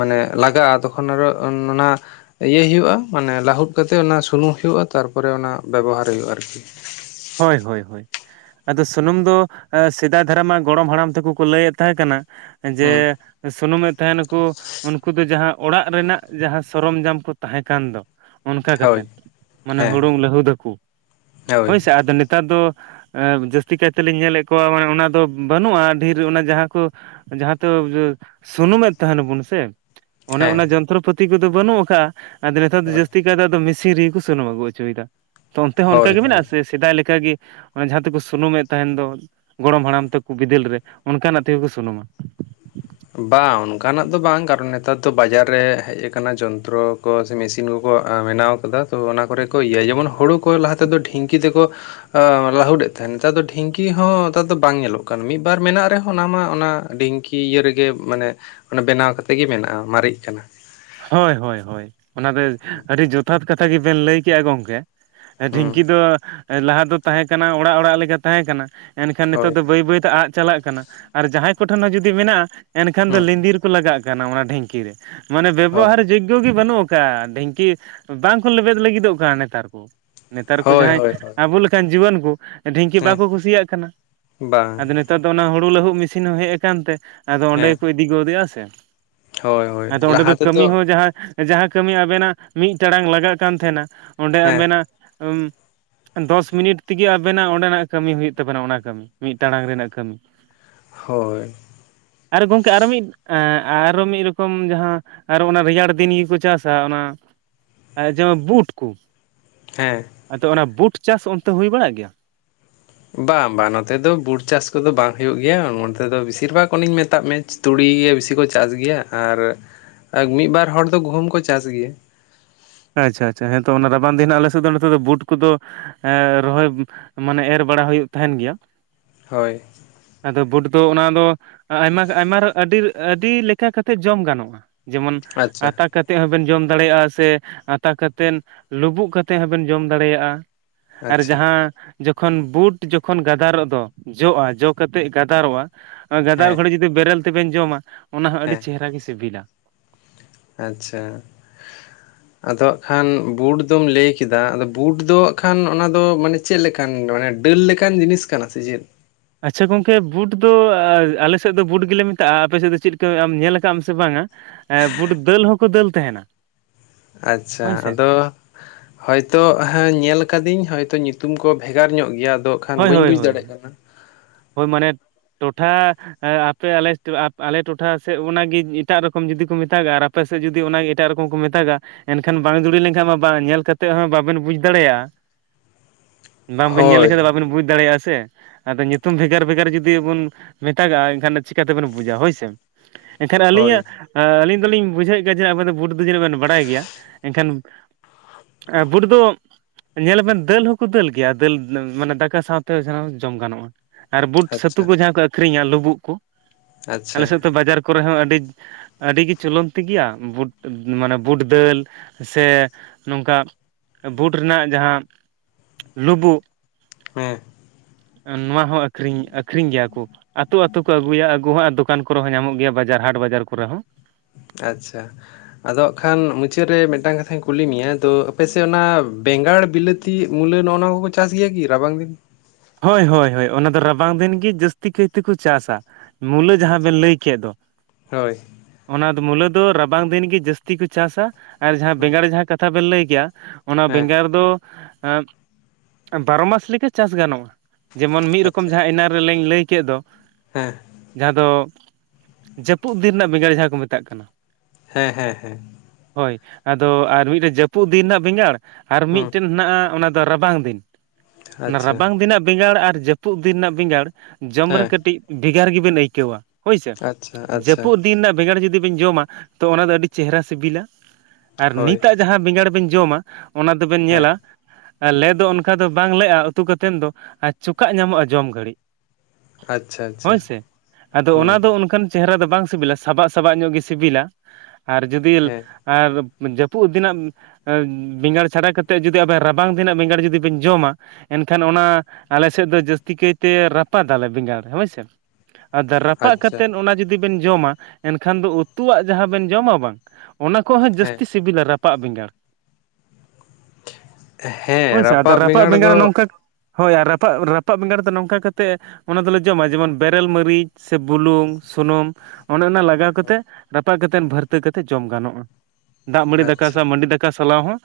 ᱢᱟᱱᱮ ᱞᱟᱜᱟᱜᱼᱟ ᱛᱚᱠᱷᱚᱱ ᱟᱨᱚ ᱚᱱᱟ ᱤᱭᱟᱹᱭ ᱦᱩᱭᱩᱜᱼᱟ ᱢᱟᱱᱮ ᱞᱟᱹᱦᱩᱫ ᱠᱟᱛᱮᱜ ᱚᱱᱟ ᱥᱩᱱᱩᱢ ᱦᱩᱭᱩᱜᱼᱟ ᱛᱟᱨᱯᱚᱨᱮ ᱚᱱᱟ ᱵᱮᱵᱚᱦᱟᱨ ᱦᱩᱭᱩᱜᱼᱟ ᱟᱨᱠᱤ ᱾ ᱦᱳᱭ ᱦᱳᱭ ᱦᱳᱭ ᱾ ᱟᱫᱚ ᱥᱩᱱᱩᱢ ᱫᱚ ᱥᱮᱫᱟᱭ ᱫᱷᱟᱨᱟ ᱢᱟ ᱜᱚᱲᱚᱢ ᱦᱟᱲᱟᱢ ᱛᱟᱠᱚ ᱠᱚ ᱞᱟᱹᱭᱮᱫ ᱛᱟᱦᱮᱸ ᱠᱟᱱᱟ ᱡᱮ ᱦᱩᱸ ᱥᱩᱱᱩᱢᱮᱫ ᱛᱟᱦᱮᱸᱱᱟᱠᱚ ᱩᱱᱠᱩ ᱫᱚ ᱡᱟᱦᱟᱸ ᱚᱲᱟᱜ ᱨᱮᱱᱟᱜ ᱡᱟᱦᱟᱸ ᱥᱚᱨᱚᱢᱡᱟᱢ ᱠᱚ ᱛᱟᱦᱮᱸ ᱠᱟᱱ ᱫᱚ ᱾ ᱚᱱᱠᱟ ᱦᱳᱭ ᱠᱟᱛᱮᱱᱫ, ᱢᱟᱱᱮ ᱦᱮᱸ ᱦᱩᱲᱩᱝ ᱞᱟᱹᱦᱩᱫ ᱫᱟᱹᱠᱩ ᱾ ᱦᱳᱭ ᱦᱳᱭᱥᱮ, ᱟᱫᱚ ᱱᱮᱛᱟᱨ ᱫᱚ ᱡᱟᱹᱥᱛᱤ ᱠᱟᱭ ᱛᱮ ᱞᱤᱧ ᱧᱮᱞᱮᱫ ᱠᱚᱣᱟ ᱢᱟᱱᱮ ᱚᱱᱟ ᱫᱚ ᱵᱟᱹᱱᱩᱜᱼᱟ ᱰᱷᱤᱨ ᱚᱱᱟ ᱡᱟᱦᱟᱸ ᱠᱩ ᱡᱟᱦᱟᱸ ᱛᱚ ᱥᱩᱱᱩᱢᱮᱫ ᱛᱟᱦᱮᱸ ᱱᱟᱵᱚᱱ ᱥᱮ ᱾ ᱚᱱᱮ ᱦᱮᱸ ᱚᱱᱟ ᱡᱚᱱᱛᱨᱚᱯᱟᱹᱛᱤ ᱠᱚᱫᱚ ᱵᱟᱹᱱᱩᱜ ᱟᱠᱟᱜᱼᱟ ᱟᱫᱚ ᱱᱮᱛᱟᱨ ᱫᱚ ᱦᱳᱭ ᱡᱟᱹᱥᱛᱤ ᱛᱮ ᱫᱚ ᱟᱫᱚ ᱢᱤᱥᱤᱱ ᱨᱤᱜᱤ ᱠᱩ ᱥᱩᱱᱩᱢ ᱟᱹᱜᱩᱜ ᱦᱚᱪᱚᱭ ᱫᱟ, ᱛᱚ ᱚᱱᱛᱮ ᱦᱚᱸ ᱚᱱᱠᱟ ᱦᱳᱭ ᱜᱮ ᱦᱳᱭ ᱢᱮᱱᱟᱜᱼᱟᱥ ᱥᱤᱫᱟᱭ ᱞᱤᱠᱟᱜᱤ ᱚᱱᱮ ᱡᱟᱦᱟᱸ ᱛᱮᱠᱚ ᱥᱩᱱᱩᱢᱮᱫ ᱛᱟᱦᱮᱸᱱ ᱫᱚ ᱾ ᱜᱚᱲᱚᱢ ᱦᱟᱲᱟᱢ ᱛᱟᱠᱚ ᱵᱤᱫᱟᱹᱞ ᱨᱮ ᱚᱱᱠᱟᱱᱟᱜ ᱛᱮᱜᱮ ᱠᱚ ᱥᱩᱱᱩᱢᱟ ᱾ ᱵᱟᱝ ᱚᱱᱠᱟᱱᱟᱜ ᱫᱚ ᱵᱟᱝ ᱠᱟᱨᱚᱱ ᱱᱮᱛᱟᱨ ᱫᱚ ᱵᱟᱡᱟᱨ ᱨᱮ ᱦᱮᱡ ᱟᱠᱟᱱᱟ ᱡᱚᱱᱛᱨᱚ ᱠᱚ ᱾ ᱢᱮᱥᱤᱱ ᱠᱚᱠᱚ ᱵᱮᱱᱟᱣ ᱠᱟᱫᱟ ᱛᱚ ᱚᱱᱟ ᱠᱚᱨᱮ ᱠᱚ ᱤᱭᱟᱹᱭ ᱡᱮᱢᱚᱱ ᱦᱳᱲᱳ ᱠᱚ ᱞᱟᱦᱟ ᱛᱮᱫᱚ ᱰᱷᱤᱝᱠᱤ ᱛᱮᱠᱚ ᱟ ᱞᱟᱹᱦᱩᱰᱮᱫ ᱛᱟᱦᱮᱸᱱ ᱱᱮᱛᱟᱨ ᱫᱚ ᱰᱷᱤᱝᱠᱤ ᱦᱚᱸ ᱱᱮᱛᱟᱨ ᱫᱚ ᱵᱟᱝ ᱧᱮᱞᱚᱜ ᱠᱟᱱ ᱢᱤᱫᱵᱟᱨ ᱢᱮᱱᱟᱜ ᱨᱮᱦᱚᱸ ᱚᱱᱟ ᱢᱟ ᱚᱱᱟ ᱰᱷᱤᱝ ᱠᱤ ᱤᱭᱟᱹ ᱨᱮᱜᱮ ᱢᱟᱱᱮ ᱚᱱᱟ ᱵᱮᱱᱟᱣ ᱠᱟᱛᱮᱜ ᱜᱮ ᱢᱮᱱᱟᱜᱼᱟ ᱢᱟᱨᱤᱜ ᱠᱟᱱᱟ ᱾ ᱦᱳᱭ ᱦᱳᱭ ᱦᱳᱭ, ᱚᱱᱟ ᱵᱮᱥ ᱟᱹᱰᱤ ᱡᱚᱛᱷᱟᱛ ᱠᱟᱛᱷᱟ ᱜᱮᱵᱮᱱ ᱞᱟᱹᱭ ᱠᱮᱜᱼᱟ ᱜᱚᱝᱠᱮ ᱾ ᱦᱮᱸ ᱦᱩᱸ ᱰᱷᱤᱝᱠᱤ ᱫᱚ ᱞᱟᱦᱟ ᱫᱚ ᱛᱟᱦᱮᱸ ᱠᱟᱱᱟ ᱚᱲᱟᱜ ᱚᱲᱟᱜ ᱞᱮᱠᱟ ᱛᱟᱦᱮᱸ ᱠᱟᱱᱟ ᱮᱱᱠᱷᱟᱱ ᱦᱳᱭ ᱱᱤᱛᱚᱜ ᱫᱚ ᱵᱟᱹᱭ ᱵᱟᱹᱭ ᱛᱮ ᱟᱫ ᱪᱟᱞᱟᱜ ᱠᱟᱱᱟ ᱟᱨ ᱡᱟᱦᱟᱸᱭ ᱠᱚᱴᱷᱮᱱ ᱦᱚᱸ ᱡᱩᱫᱤ ᱢᱮᱱᱟᱜᱼᱟ ᱮᱱᱠᱷᱟᱱ ᱫᱚ ᱦᱩᱸ ᱞᱤᱸᱫᱤᱨ ᱠᱚ ᱞᱟᱜᱟᱜ ᱠᱟᱱᱟ ᱚᱱᱟ ᱰᱷᱤᱝᱠᱤ ᱨᱮ ᱾ ᱢᱟᱱᱮ ᱦᱳᱭ ᱵᱮᱵᱚᱦᱟᱨ ᱡᱳᱜᱜᱳ ᱜᱮ ᱵᱟᱹᱱᱩᱜ ᱟᱠᱟᱜᱼᱟ ᱰᱷᱤᱝᱠᱤ ᱵᱟᱝ ᱠᱚ ᱞᱮᱵᱮᱫ ᱞᱟᱹᱜᱤᱫᱚᱜ ᱠᱟᱱ ᱱᱮᱛᱟᱨ ᱠᱚ ᱾ ᱱᱮᱛᱟᱨ ᱠᱚ ᱦᱳᱭ ᱡᱟᱦᱟᱸᱭ ᱦᱳᱭ ᱦᱳᱭ ᱟᱵᱚ ᱞᱮᱠᱟᱱ ᱡᱤᱭᱟᱹᱱ ᱠᱚ ᱰᱷᱤᱝᱠᱤ ᱦᱮᱸ ᱵᱟᱠᱚ ᱠᱩᱥᱤᱭᱟᱜ ᱠᱟᱱᱟ ᱵᱟᱝ ᱾ ᱟᱫᱚ ᱱᱮᱛ ᱱᱮᱛᱟᱨ ᱫᱚ ᱚᱱᱟ ᱦᱩᱲᱩ ᱞᱟᱹᱦᱩᱜ ᱢᱤᱥᱤᱱ ᱦᱚᱸ ᱦᱮᱡ ᱟᱠᱟᱱ ᱛᱮ ᱟᱫᱚ ᱚᱸᱰᱮ ᱦᱮᱸ ᱜᱮ ᱠᱚ ᱤᱫᱤ ᱜᱚᱫᱮᱜᱼᱟ ᱥᱮ ᱾ ᱦᱳᱭ ᱦᱳᱭ ᱟᱫᱚ ᱚᱸᱰᱮ ᱞᱟᱦᱟ ᱫᱚ ᱛᱮᱫᱚ ᱠᱟᱹᱢᱤ ᱦᱚᱸ ᱡᱟᱦᱟᱸ ᱡᱟᱦᱟᱸ ᱠᱟᱹᱢᱤ ᱟᱵᱮᱱᱟᱜ ᱢᱤᱫ ᱴᱟᱲᱟᱝ ᱞᱟᱜᱟᱜ ᱠᱟᱱ ᱛᱟᱦᱮᱸᱱᱟ ᱚᱸᱰᱮ ᱦᱮᱸ ᱟᱵᱮᱱᱟᱜ ᱫᱚᱥ ᱢᱤᱱᱤᱴ ᱛᱤᱜᱤ ᱟᱵᱮᱱᱟᱜ ᱚᱸᱰᱮᱱᱟᱜ ᱠᱟᱹᱢᱤ ᱦᱩᱭᱩᱜ ᱛᱟᱵᱮᱱᱟ ᱚᱱᱟ ᱠᱟᱹᱢᱤ ᱢᱤᱫ ᱴᱟᱲᱟᱝ ᱨᱮᱱᱟᱜ ᱠᱟᱹᱢᱤ ᱾ ᱦᱳᱭ ᱾ ᱟᱨ ᱜᱚᱝᱠᱮ ᱟᱨᱚ ᱢᱤᱫ ᱟᱨᱚ ᱢᱤᱫ ᱨᱚᱠᱚᱢ ᱡᱟᱦᱟᱸ ᱟᱨ ᱚᱱᱟ ᱨᱮᱭᱟᱲ ᱫᱤᱱ ᱜᱤᱠᱚ ᱪᱟᱥᱟ ᱚᱱᱟ ᱟᱭ ᱡᱮᱢᱚᱱ ᱵᱩᱴ ᱠᱩ ᱾ ᱦᱮᱸ᱾ ᱟᱫᱚ ᱚᱱᱟ ᱵᱩᱴ ᱪᱟᱥ ᱚᱱᱛᱮ ᱦᱩᱭ ᱵᱟᱲᱟᱜ ᱜᱮᱭᱟ? ᱵᱟᱝ ᱵᱟᱝ ᱱᱚᱛᱮ ᱫᱚ ᱵᱩᱲ ᱪᱟᱥ ᱠᱚᱫᱚ ᱵᱟᱝ ᱦᱩᱭᱩᱜ ᱜᱮᱭᱟ ᱱᱚᱱᱛᱮ ᱫᱚ ᱵᱤᱥᱤᱨ ᱵᱷᱟᱜ ᱚᱱᱮᱧ ᱢᱮᱛᱟᱜ ᱢᱮᱪ ᱛᱩᱲᱤ ᱜᱮ ᱵᱤᱥᱤ ᱠᱚ ᱪᱟᱥ ᱜᱮᱭᱟ ᱟᱨ ᱢᱤᱫ ᱵᱟᱨ ᱦᱚᱲ ᱫᱚ ᱜᱩᱦᱩᱢ ᱠᱚ ᱪᱟᱥ ᱜᱮᱭᱟ᱾ ᱟᱪᱪᱷᱟ ᱟᱪᱪᱷᱟ ᱦᱮᱸ ᱛᱚ ᱚᱱᱟ ᱨᱟᱵᱟᱝ ᱫᱤᱱ ᱦᱟᱸᱜ ᱟᱞᱮ ᱥᱮᱫ ᱫᱚ ᱱᱚᱛᱮ ᱫᱚ ᱵᱩᱴ ᱠᱚᱫᱚ ᱮᱸ ᱨᱚᱦᱚᱭ ᱢᱟᱱᱮ ᱮᱨ ᱵᱟᱲᱟ ᱦᱩᱭᱩᱜ ᱛᱟᱦᱮᱸᱱ ᱜᱮᱭᱟ᱾ ᱦᱳᱭ᱾ ᱟᱫᱚ ᱵᱩᱴ ᱫᱚ ᱚᱱᱟ ᱫᱚ ᱟᱭᱢᱟ ᱜᱟᱱ ᱟᱭᱢᱟ ᱟᱹᱰᱤ ᱟᱹᱰᱤ ᱞᱮᱠᱟ ᱠᱟᱛᱮᱫ ᱡᱚᱢ ᱜᱟᱱᱚᱜᱼᱟ᱾ ᱡᱮᱢᱚᱱ ᱟᱪᱪᱷᱟ ᱟᱛᱟ ᱠᱟᱛᱮᱜ ᱦᱚᱸᱵᱮᱱ ᱡᱚᱢ ᱫᱟᱲᱮᱭᱟᱜᱼᱟ ᱥᱮ ᱟᱛᱟ ᱠᱟᱛᱮᱱ ᱞᱩᱵᱩᱜ ᱠᱟᱛᱮᱜ ᱦᱚᱸᱵᱮᱱ ᱡᱚᱢ ᱫᱟᱲᱮᱭᱟᱜᱼᱟ ᱟᱨ ᱟᱪᱪᱷᱟ ᱡᱟᱦᱟᱸ ᱡᱚᱠᱷᱚᱱ ᱵᱩᱴ ᱡᱚᱠᱷᱚᱱ ᱜᱟᱫᱟᱨᱚᱜ ᱫᱚ ᱡᱚᱜᱼᱟ ᱡᱚ ᱠᱟᱛᱮᱜ ᱜᱟᱫᱟᱨᱚᱜᱼᱟ ᱜᱟᱫᱟᱨ ᱦᱮᱸ ᱜᱷᱟᱹᱲᱤᱡ ᱡᱩᱫᱤ ᱵᱮᱨᱮᱞ ᱛᱮᱵᱮᱱ ᱡᱚᱢᱟ ᱚᱱᱟ ᱦᱚᱸ ᱟᱹᱰᱤ ᱦᱮᱸ ᱪᱮᱦᱨᱟ ᱜᱮ ᱥᱤᱵᱤᱞᱟ᱾ ᱟᱪᱪᱷᱟ [inaudible] ᱟᱫᱚ ᱦᱟᱸᱜ ᱠᱷᱟᱱ ᱵᱩᱴ ᱫᱚᱢ ᱞᱟᱹᱭ ᱠᱮᱫᱟ ᱟᱫᱚ ᱵᱩᱴ ᱫᱚ ᱦᱟᱸᱜ ᱠᱷᱟᱱ ᱚᱱᱟ ᱫᱚ ᱢᱟᱱᱮ- ᱪᱮᱫ ᱞᱮᱠᱟᱱ ᱢᱟᱱᱮ ᱰᱟᱹᱞ ᱞᱮᱠᱟᱱ ᱡᱤᱱᱤᱥ ᱠᱟᱱᱟ ᱥᱮ ᱪᱮᱫ? ᱟᱪᱪᱷᱟ ᱜᱚᱝᱠᱮ ᱵᱷᱩᱴ ᱫᱚ ᱟ ᱟᱞᱮ ᱥᱮᱫ ᱫᱚ ᱵᱷᱩᱴ ᱜᱮᱞᱮ ᱢᱮᱛᱟᱜᱼᱟ ᱟᱯᱮ ᱥᱮᱫ ᱫᱚ ᱪᱮᱫ ᱠᱚ ᱟᱢ ᱧᱮᱞ ᱠᱟᱜᱼᱟᱢ ᱥᱮ ᱵᱟᱝᱟ? ᱮᱸ ᱵᱩᱴ ᱫᱟᱹᱞ ᱦᱚᱸᱠᱚ ᱫᱟᱹᱞ ᱛᱟᱦᱮᱱᱟ᱾ ᱟᱪᱪᱷᱟ ᱦᱳᱭ ᱥᱮ ᱟᱫᱚ ᱦᱚᱭᱛᱚ ᱦᱮᱸ ᱧᱮᱞ ᱠᱟᱫᱤᱧ ᱦᱚᱭᱛᱚ ᱧᱩᱛᱩᱢ ᱠᱚ ᱵᱷᱮᱜᱟᱨ ᱧᱚᱜ ᱜᱮᱭᱟ ᱟᱫᱚ ᱠᱷᱟᱱ ᱦᱳᱭ ᱵᱟᱹᱧ ᱦᱳᱭ ᱵᱩᱡᱽ ᱦᱳᱭ ᱫᱟᱲᱮᱭᱟᱜ ᱠᱟᱱᱟ ᱦᱳᱭ ᱢᱟᱱᱮ ᱴᱚᱴᱷᱟ ᱟᱯᱮ ᱟᱞᱮ ᱟ ᱟᱞᱮ ᱴᱚᱴᱷᱟ ᱥᱮᱜ ᱚᱱᱟᱜᱤ ᱮᱴᱟᱜ ᱨᱚᱠᱚᱢ ᱡᱩᱫᱤ ᱠᱚ ᱢᱮᱛᱟᱜ ᱟᱯᱮ ᱥᱮᱜ ᱡᱩᱫᱤ ᱚᱱᱟ ᱜᱤ ᱮᱴᱟᱜ ᱨᱚᱠᱚᱢ ᱠᱚ ᱢᱮᱛᱟᱜᱼᱟ᱾ ᱮᱱᱠᱷᱟᱱ ᱵᱟᱝ ᱫᱩᱲᱤ ᱞᱮᱱᱠᱷᱟᱱ ᱢᱟ ᱧᱮᱞ ᱠᱟᱛᱮ ᱦᱚᱸ ᱵᱟᱵᱮᱱ ᱵᱩᱡᱽ ᱫᱟᱲᱮᱭᱟᱜᱼᱟ᱾ ᱵᱟᱝᱵᱮᱱ ᱧᱮᱞ ᱦᱳᱭ ᱞᱮᱠᱷᱟᱱ ᱫᱚ ᱵᱟᱵᱮᱱ ᱵᱩᱡᱽ ᱫᱟᱲᱮᱭᱟᱜᱼᱟ ᱥᱮ᱾ ᱟᱫᱚ ᱧᱩᱛᱩᱢ ᱵᱷᱮᱜᱟᱨ ᱵᱷᱮᱜᱟᱨ ᱡᱩᱫᱤ ᱵᱚᱱ ᱢᱮᱛᱟᱜᱟᱜᱼᱟ ᱮᱱᱠᱷᱟᱱ ᱪᱤᱠᱟᱛᱮᱵᱚᱱ ᱵᱩᱡᱟ ᱦᱳᱭᱥᱮ᱾ ᱮᱱᱠᱷᱟᱱ ᱦᱳᱭ ᱟᱹᱞᱤᱧᱟᱜ ᱟ ᱟᱹᱞᱤᱧ ᱫᱚᱞᱤᱧ ᱵᱩᱡᱷᱟᱹᱣᱮᱜ ᱜᱮᱭᱟ ᱡᱮ ᱟᱵᱚ ᱫᱚ ᱵᱷᱩᱴ ᱡᱟᱹᱱᱤ ᱵᱮᱱ ᱵᱟᱲᱟᱭ ᱜᱮᱭᱟ ᱮᱱᱠᱷᱟᱱ ᱮᱸ ᱵᱩᱴ ᱫᱚ ᱧᱮᱞᱟ ᱵᱮᱱ ᱫᱟᱹᱞ ᱦᱚᱸᱠᱚ ᱫᱟᱹᱞ ᱜᱮᱭᱟ ᱫᱟᱹᱞ ᱢᱟᱱᱮ ᱫᱟᱠ ᱠᱟ ᱥᱟᱶᱛᱮ ᱥᱟᱱᱟᱢ ᱡᱚᱢ ᱜᱟᱱᱚᱜᱼᱟ ᱟᱨ ᱵᱩᱴ ᱥᱟᱹᱛᱩ ᱟᱪᱪᱷᱟ ᱠᱚ ᱡᱟᱦᱟᱸ ᱠᱚ ᱟᱠᱠᱷᱨᱤᱧᱟ ᱞᱩᱵᱩᱜ ᱠᱚ ᱟᱪᱪᱷᱟ ᱟᱞᱮ ᱥᱮᱜ ᱫᱚ ᱵᱟᱡᱟᱨ ᱠᱚᱨᱮ ᱦᱚᱸ ᱟᱹᱰᱤ ᱟᱹᱰᱤᱜᱮ ᱪᱚᱞᱚᱱᱛᱤ ᱜᱮᱭᱟ ᱵᱩᱴ ᱢᱟᱱᱮ ᱵᱩᱴ ᱫᱟᱹᱞ᱾ ᱥᱮ ᱱᱚᱝᱠᱟ ᱵᱩᱴ ᱨᱮᱱᱟᱜ ᱡᱟᱦᱟᱸ ᱞᱩᱵᱩᱜ᱾ ᱦᱮᱸ ᱮᱸ ᱱᱚᱣᱟ ᱦᱚᱸ ᱟᱠᱷᱨᱤᱧ ᱟᱠᱷᱨᱤᱧ ᱜᱮᱭᱟ ᱠᱚ ᱟᱹᱛᱩ ᱟᱛᱩ ᱠᱚ ᱟᱹᱜᱩᱭᱟ᱾ ᱠᱩ ᱦᱟᱸᱜ ᱫᱚᱠᱟᱱ ᱠᱚᱨᱮ ᱦᱚᱸ ᱧᱟᱢᱚᱜ ᱜᱮᱭᱟ ᱵᱟᱡᱟᱨ ᱦᱟᱴ ᱵᱟᱡᱟᱨ ᱠᱚᱨᱮ ᱦᱚᱸ᱾ ᱟᱪᱪᱷᱟ᱾ ᱟᱫᱚᱜ ᱠᱷᱟᱱ ᱢᱩᱪᱟᱹᱫ ᱨᱮ ᱢᱤᱫᱴᱟᱝ ᱠᱟᱛᱷᱟᱧ ᱠᱩᱞᱤ ᱢᱮᱭᱟ ᱛᱚ ᱟᱯᱮᱥᱮᱫ ᱚᱱᱟ ᱵᱮᱸᱜᱟᱲ ᱵᱤᱞᱟᱹᱛ ᱛᱤ ᱢᱩᱞᱟᱹ ᱱᱚᱜᱼᱚ ᱱᱚᱣᱟ ᱠᱚᱠᱚ ᱪᱟᱥ ᱜᱮᱭᱟ ᱠᱤ ᱨᱟᱵᱟᱝ ᱫᱤᱱ? ᱦᱳᱭ ᱦᱳᱭ ᱦᱳᱭ ᱚᱱᱟ ᱫᱚ ᱨᱟᱵᱟᱝ ᱫᱤᱱ ᱜᱮ ᱡᱟᱹᱥᱛᱤ ᱠᱟᱹᱭ ᱛᱮᱠᱚ ᱪᱟᱥᱟ᱾ ᱢᱩᱞᱟᱹ ᱡᱟᱦᱟᱸ ᱟᱪᱪᱷᱟ ᱵᱮᱱ ᱞᱟᱹᱭ ᱠᱮᱜ ᱫᱚ᱾ ᱦᱳᱭ ᱚᱱᱟ ᱢᱩᱞᱟᱹ ᱫᱚ ᱨᱟᱵᱟᱝ ᱫᱤᱱ ᱜᱮ ᱡᱟᱹᱥᱛᱤ ᱠᱚ ᱪᱟᱥᱟ, ᱟᱨ ᱡᱟᱦᱟᱸ ᱦᱩᱸ ᱵᱮᱸᱜᱟᱲ ᱡᱟᱦᱟᱸ ᱠᱟᱛᱷᱟ ᱵᱮᱱ ᱞᱟᱹᱭ ᱠᱮᱭᱟ ᱚᱱᱟ ᱦᱮᱸ ᱵᱮᱸᱜᱟᱲ ᱫᱚ ᱟᱸ ᱵᱟᱨᱚ ᱢᱟᱥ ᱞᱮᱠᱟ ᱪᱟᱥ ᱜᱟᱱᱚᱜᱼᱟ᱾ ᱡᱮᱢᱚᱱ ᱢᱤᱫ ᱨᱚᱠᱚᱢ ᱟᱪᱪᱷᱟ ᱡᱟᱦᱟᱸ ᱮᱱᱟᱱ ᱨᱮᱞᱤᱮᱧ ᱞᱟᱹᱭ ᱠᱮᱜ ᱫᱚ᱾ ᱦᱮᱸ ᱡᱟᱦᱟᱸ ᱫᱚ ᱡᱟᱹᱯᱩᱜ ᱫᱤᱱ ᱨᱮᱱᱟᱜ ᱵᱮᱸᱜᱟᱲ ᱡᱟᱦᱟᱸ ᱠᱚ ᱢᱮᱛᱟᱜ ᱠᱟᱱᱟ᱾ ᱦᱮᱸ ᱦᱮᱸ ᱦᱮᱸ ᱦᱳᱭ ᱟᱫᱚ ᱟᱨ ᱢᱤᱫᱴᱮᱱ ᱡᱟᱹᱯᱩᱜ ᱫᱤᱱ ᱨᱮᱱᱟᱜ ᱵᱮᱸᱜᱟᱲ ᱟᱨ ᱦᱩᱸ ᱢᱤᱫᱴᱮᱱ ᱦᱮᱱᱟᱜᱼᱟ ᱚᱱᱟ ᱫᱚ ᱨᱟᱵᱟᱝ ᱫᱤᱱ ᱚᱱᱟ ᱟᱪᱪᱷᱟ ᱨᱟᱵᱟᱝ ᱫᱱᱟᱜ ᱵᱮᱸᱜᱟᱲ ᱟᱨ ᱡᱟᱹᱯᱩᱜ ᱫᱤᱱ ᱨᱮᱱᱟᱜ ᱵᱮᱸᱜᱟᱲ ᱡᱚᱢ ᱨᱮ ᱦᱮᱸ ᱠᱟᱹᱴᱤᱡ ᱵᱷᱮᱜᱟᱨ ᱜᱮᱵᱤᱱ ᱟᱹᱭᱠᱟᱹᱣᱟ᱾ ᱦᱳᱭᱥᱮ ᱟᱪᱪᱷᱟ ᱟᱪᱪᱷᱟ ᱡᱟᱹᱯᱩᱜ ᱫᱤᱱ ᱨᱮᱱᱟᱜ ᱵᱮᱸᱜᱟᱲ ᱡᱩᱫᱤ ᱵᱮᱱ ᱡᱚᱢᱟ᱾ ᱛᱚ ᱚᱱᱟ ᱫᱚ ᱟᱹᱰᱤ ᱪᱮᱦᱨᱟ ᱥᱤᱵᱤᱞᱟ ᱟᱨ ᱦᱳᱭ ᱱᱤᱛᱟᱜ ᱡᱟᱦᱟᱸ ᱵᱮᱸᱜᱟᱲ ᱵᱮᱱ ᱡᱚᱢᱟ᱾ ᱚᱱᱟ ᱫᱚᱵᱮᱱ ᱦᱮᱸ ᱧᱮᱞᱟ ᱞᱮ ᱫᱚ ᱚᱱᱠᱟ ᱫᱚ ᱵᱟᱝ ᱞᱮᱜᱼᱟ ᱩᱛᱩ ᱠᱟᱛᱮᱫ ᱫᱚ᱾ ᱟᱨ ᱪᱚᱠᱟᱜ ᱧᱟᱢᱚᱜᱼᱟ ᱡᱚᱢ ᱜᱷᱟᱹᱲᱤᱡ ᱟᱪᱪᱷᱟ ᱟᱪᱪᱷᱟ ᱦᱳᱭ ᱥᱮ ᱟᱫᱚ ᱦᱩᱸ ᱚᱱᱟ ᱫᱚ ᱚᱱᱠᱟᱱ ᱪᱮᱦᱨᱟ ᱫᱚ ᱵᱟᱝ ᱥᱤᱵᱤᱞᱟ ᱥᱟᱵᱟᱜ ᱥᱟᱵᱟᱜ ᱧᱚᱜ ᱜᱮ ᱥᱤᱵᱤᱞᱟ ᱟᱨ ᱡᱩᱫᱤ ᱦᱮᱸ ᱟᱨ ᱡᱟᱹᱯᱩᱫ ᱫᱤᱱᱟᱜ ᱵᱮᱸᱜᱟᱲ ᱪᱷᱟᱰᱟ ᱠᱟ ᱠᱟᱛᱮᱫ ᱡᱩᱫᱤ ᱟᱵᱮᱱ ᱨᱟᱵᱟᱝ ᱫᱤᱹᱱᱟᱜ ᱵᱮᱸᱜᱟᱲ ᱡᱩᱫᱤ ᱵᱮᱱ ᱡᱚᱢᱟ ᱮᱱᱠᱷᱟᱱ ᱚᱱᱟ ᱟᱞᱮ ᱥᱮᱫ ᱫᱚ ᱡᱟᱹᱥᱛᱤ ᱠᱟᱭᱛᱮ ᱨᱟᱯᱟᱫᱟᱞᱮ ᱵᱮᱸᱜᱟᱲ ᱦᱳᱭᱥᱮ ᱟᱫᱚ ᱨᱟᱯᱟᱜ ᱟᱪᱪᱷᱟ ᱠᱟᱛᱮᱫ ᱚᱱᱟ ᱡᱩᱫᱤ ᱡᱩᱫᱤ ᱵᱮᱱ ᱡᱚᱢᱟ ᱮᱱᱠᱷᱟᱱ ᱫᱚ ᱩᱛᱩᱣᱟᱜ ᱡᱟᱦᱟᱸ ᱵᱮᱱ ᱡᱚᱢᱟ ᱵᱟᱝ ᱚᱱᱟ ᱠᱚᱦ ᱦᱚᱸ ᱦᱮᱸ ᱡᱟᱹᱥᱛᱤ ᱥᱤᱵᱤᱞᱟ ᱨᱟᱯᱟᱜ ᱵᱮᱸᱜᱟᱲ ᱾ ᱦᱳᱭᱥᱮ ᱟᱫᱚ ᱨᱟᱯᱟᱜ ᱵᱮᱸᱜᱟᱲ ᱱᱚᱝᱠᱟ ᱦᱳᱭ ᱟᱨ ᱨᱟᱯᱟᱜ ᱨᱟᱯᱟᱜ ᱵᱮᱸᱜᱟᱲ ᱫᱚ ᱱᱚᱝᱠᱟ ᱠᱟ ᱠᱟᱛᱮᱫ ᱚᱱᱟ ᱫᱚᱞᱮ ᱡᱚᱢᱟ ᱡᱮᱢᱚᱱ ᱵᱮᱨᱮᱞ ᱢᱟᱹᱨᱤᱪ, ᱥᱮ ᱵᱩᱞᱩᱝ, ᱥᱩᱱᱩᱢ, ᱚᱱᱮ ᱚᱱᱟ ᱞᱟᱜᱟᱣ ᱠᱟᱛᱮᱫ ᱨᱟᱯᱟᱜ ᱠᱟᱛᱮ ᱵᱷᱟᱹᱨᱛᱟᱹ ᱠᱟᱛᱮᱫ ᱡᱚᱢ ᱜᱟᱱᱚᱜᱼᱟ᱾ ᱫᱟᱜ ᱢᱟᱹᱲᱰᱤ ᱫᱟᱠᱟ ᱟᱪᱪᱷᱟ ᱥᱟᱶ ᱢᱟᱹᱰᱤ ᱫᱠᱟ ᱥᱟᱞᱟᱣ ᱦᱚᱸ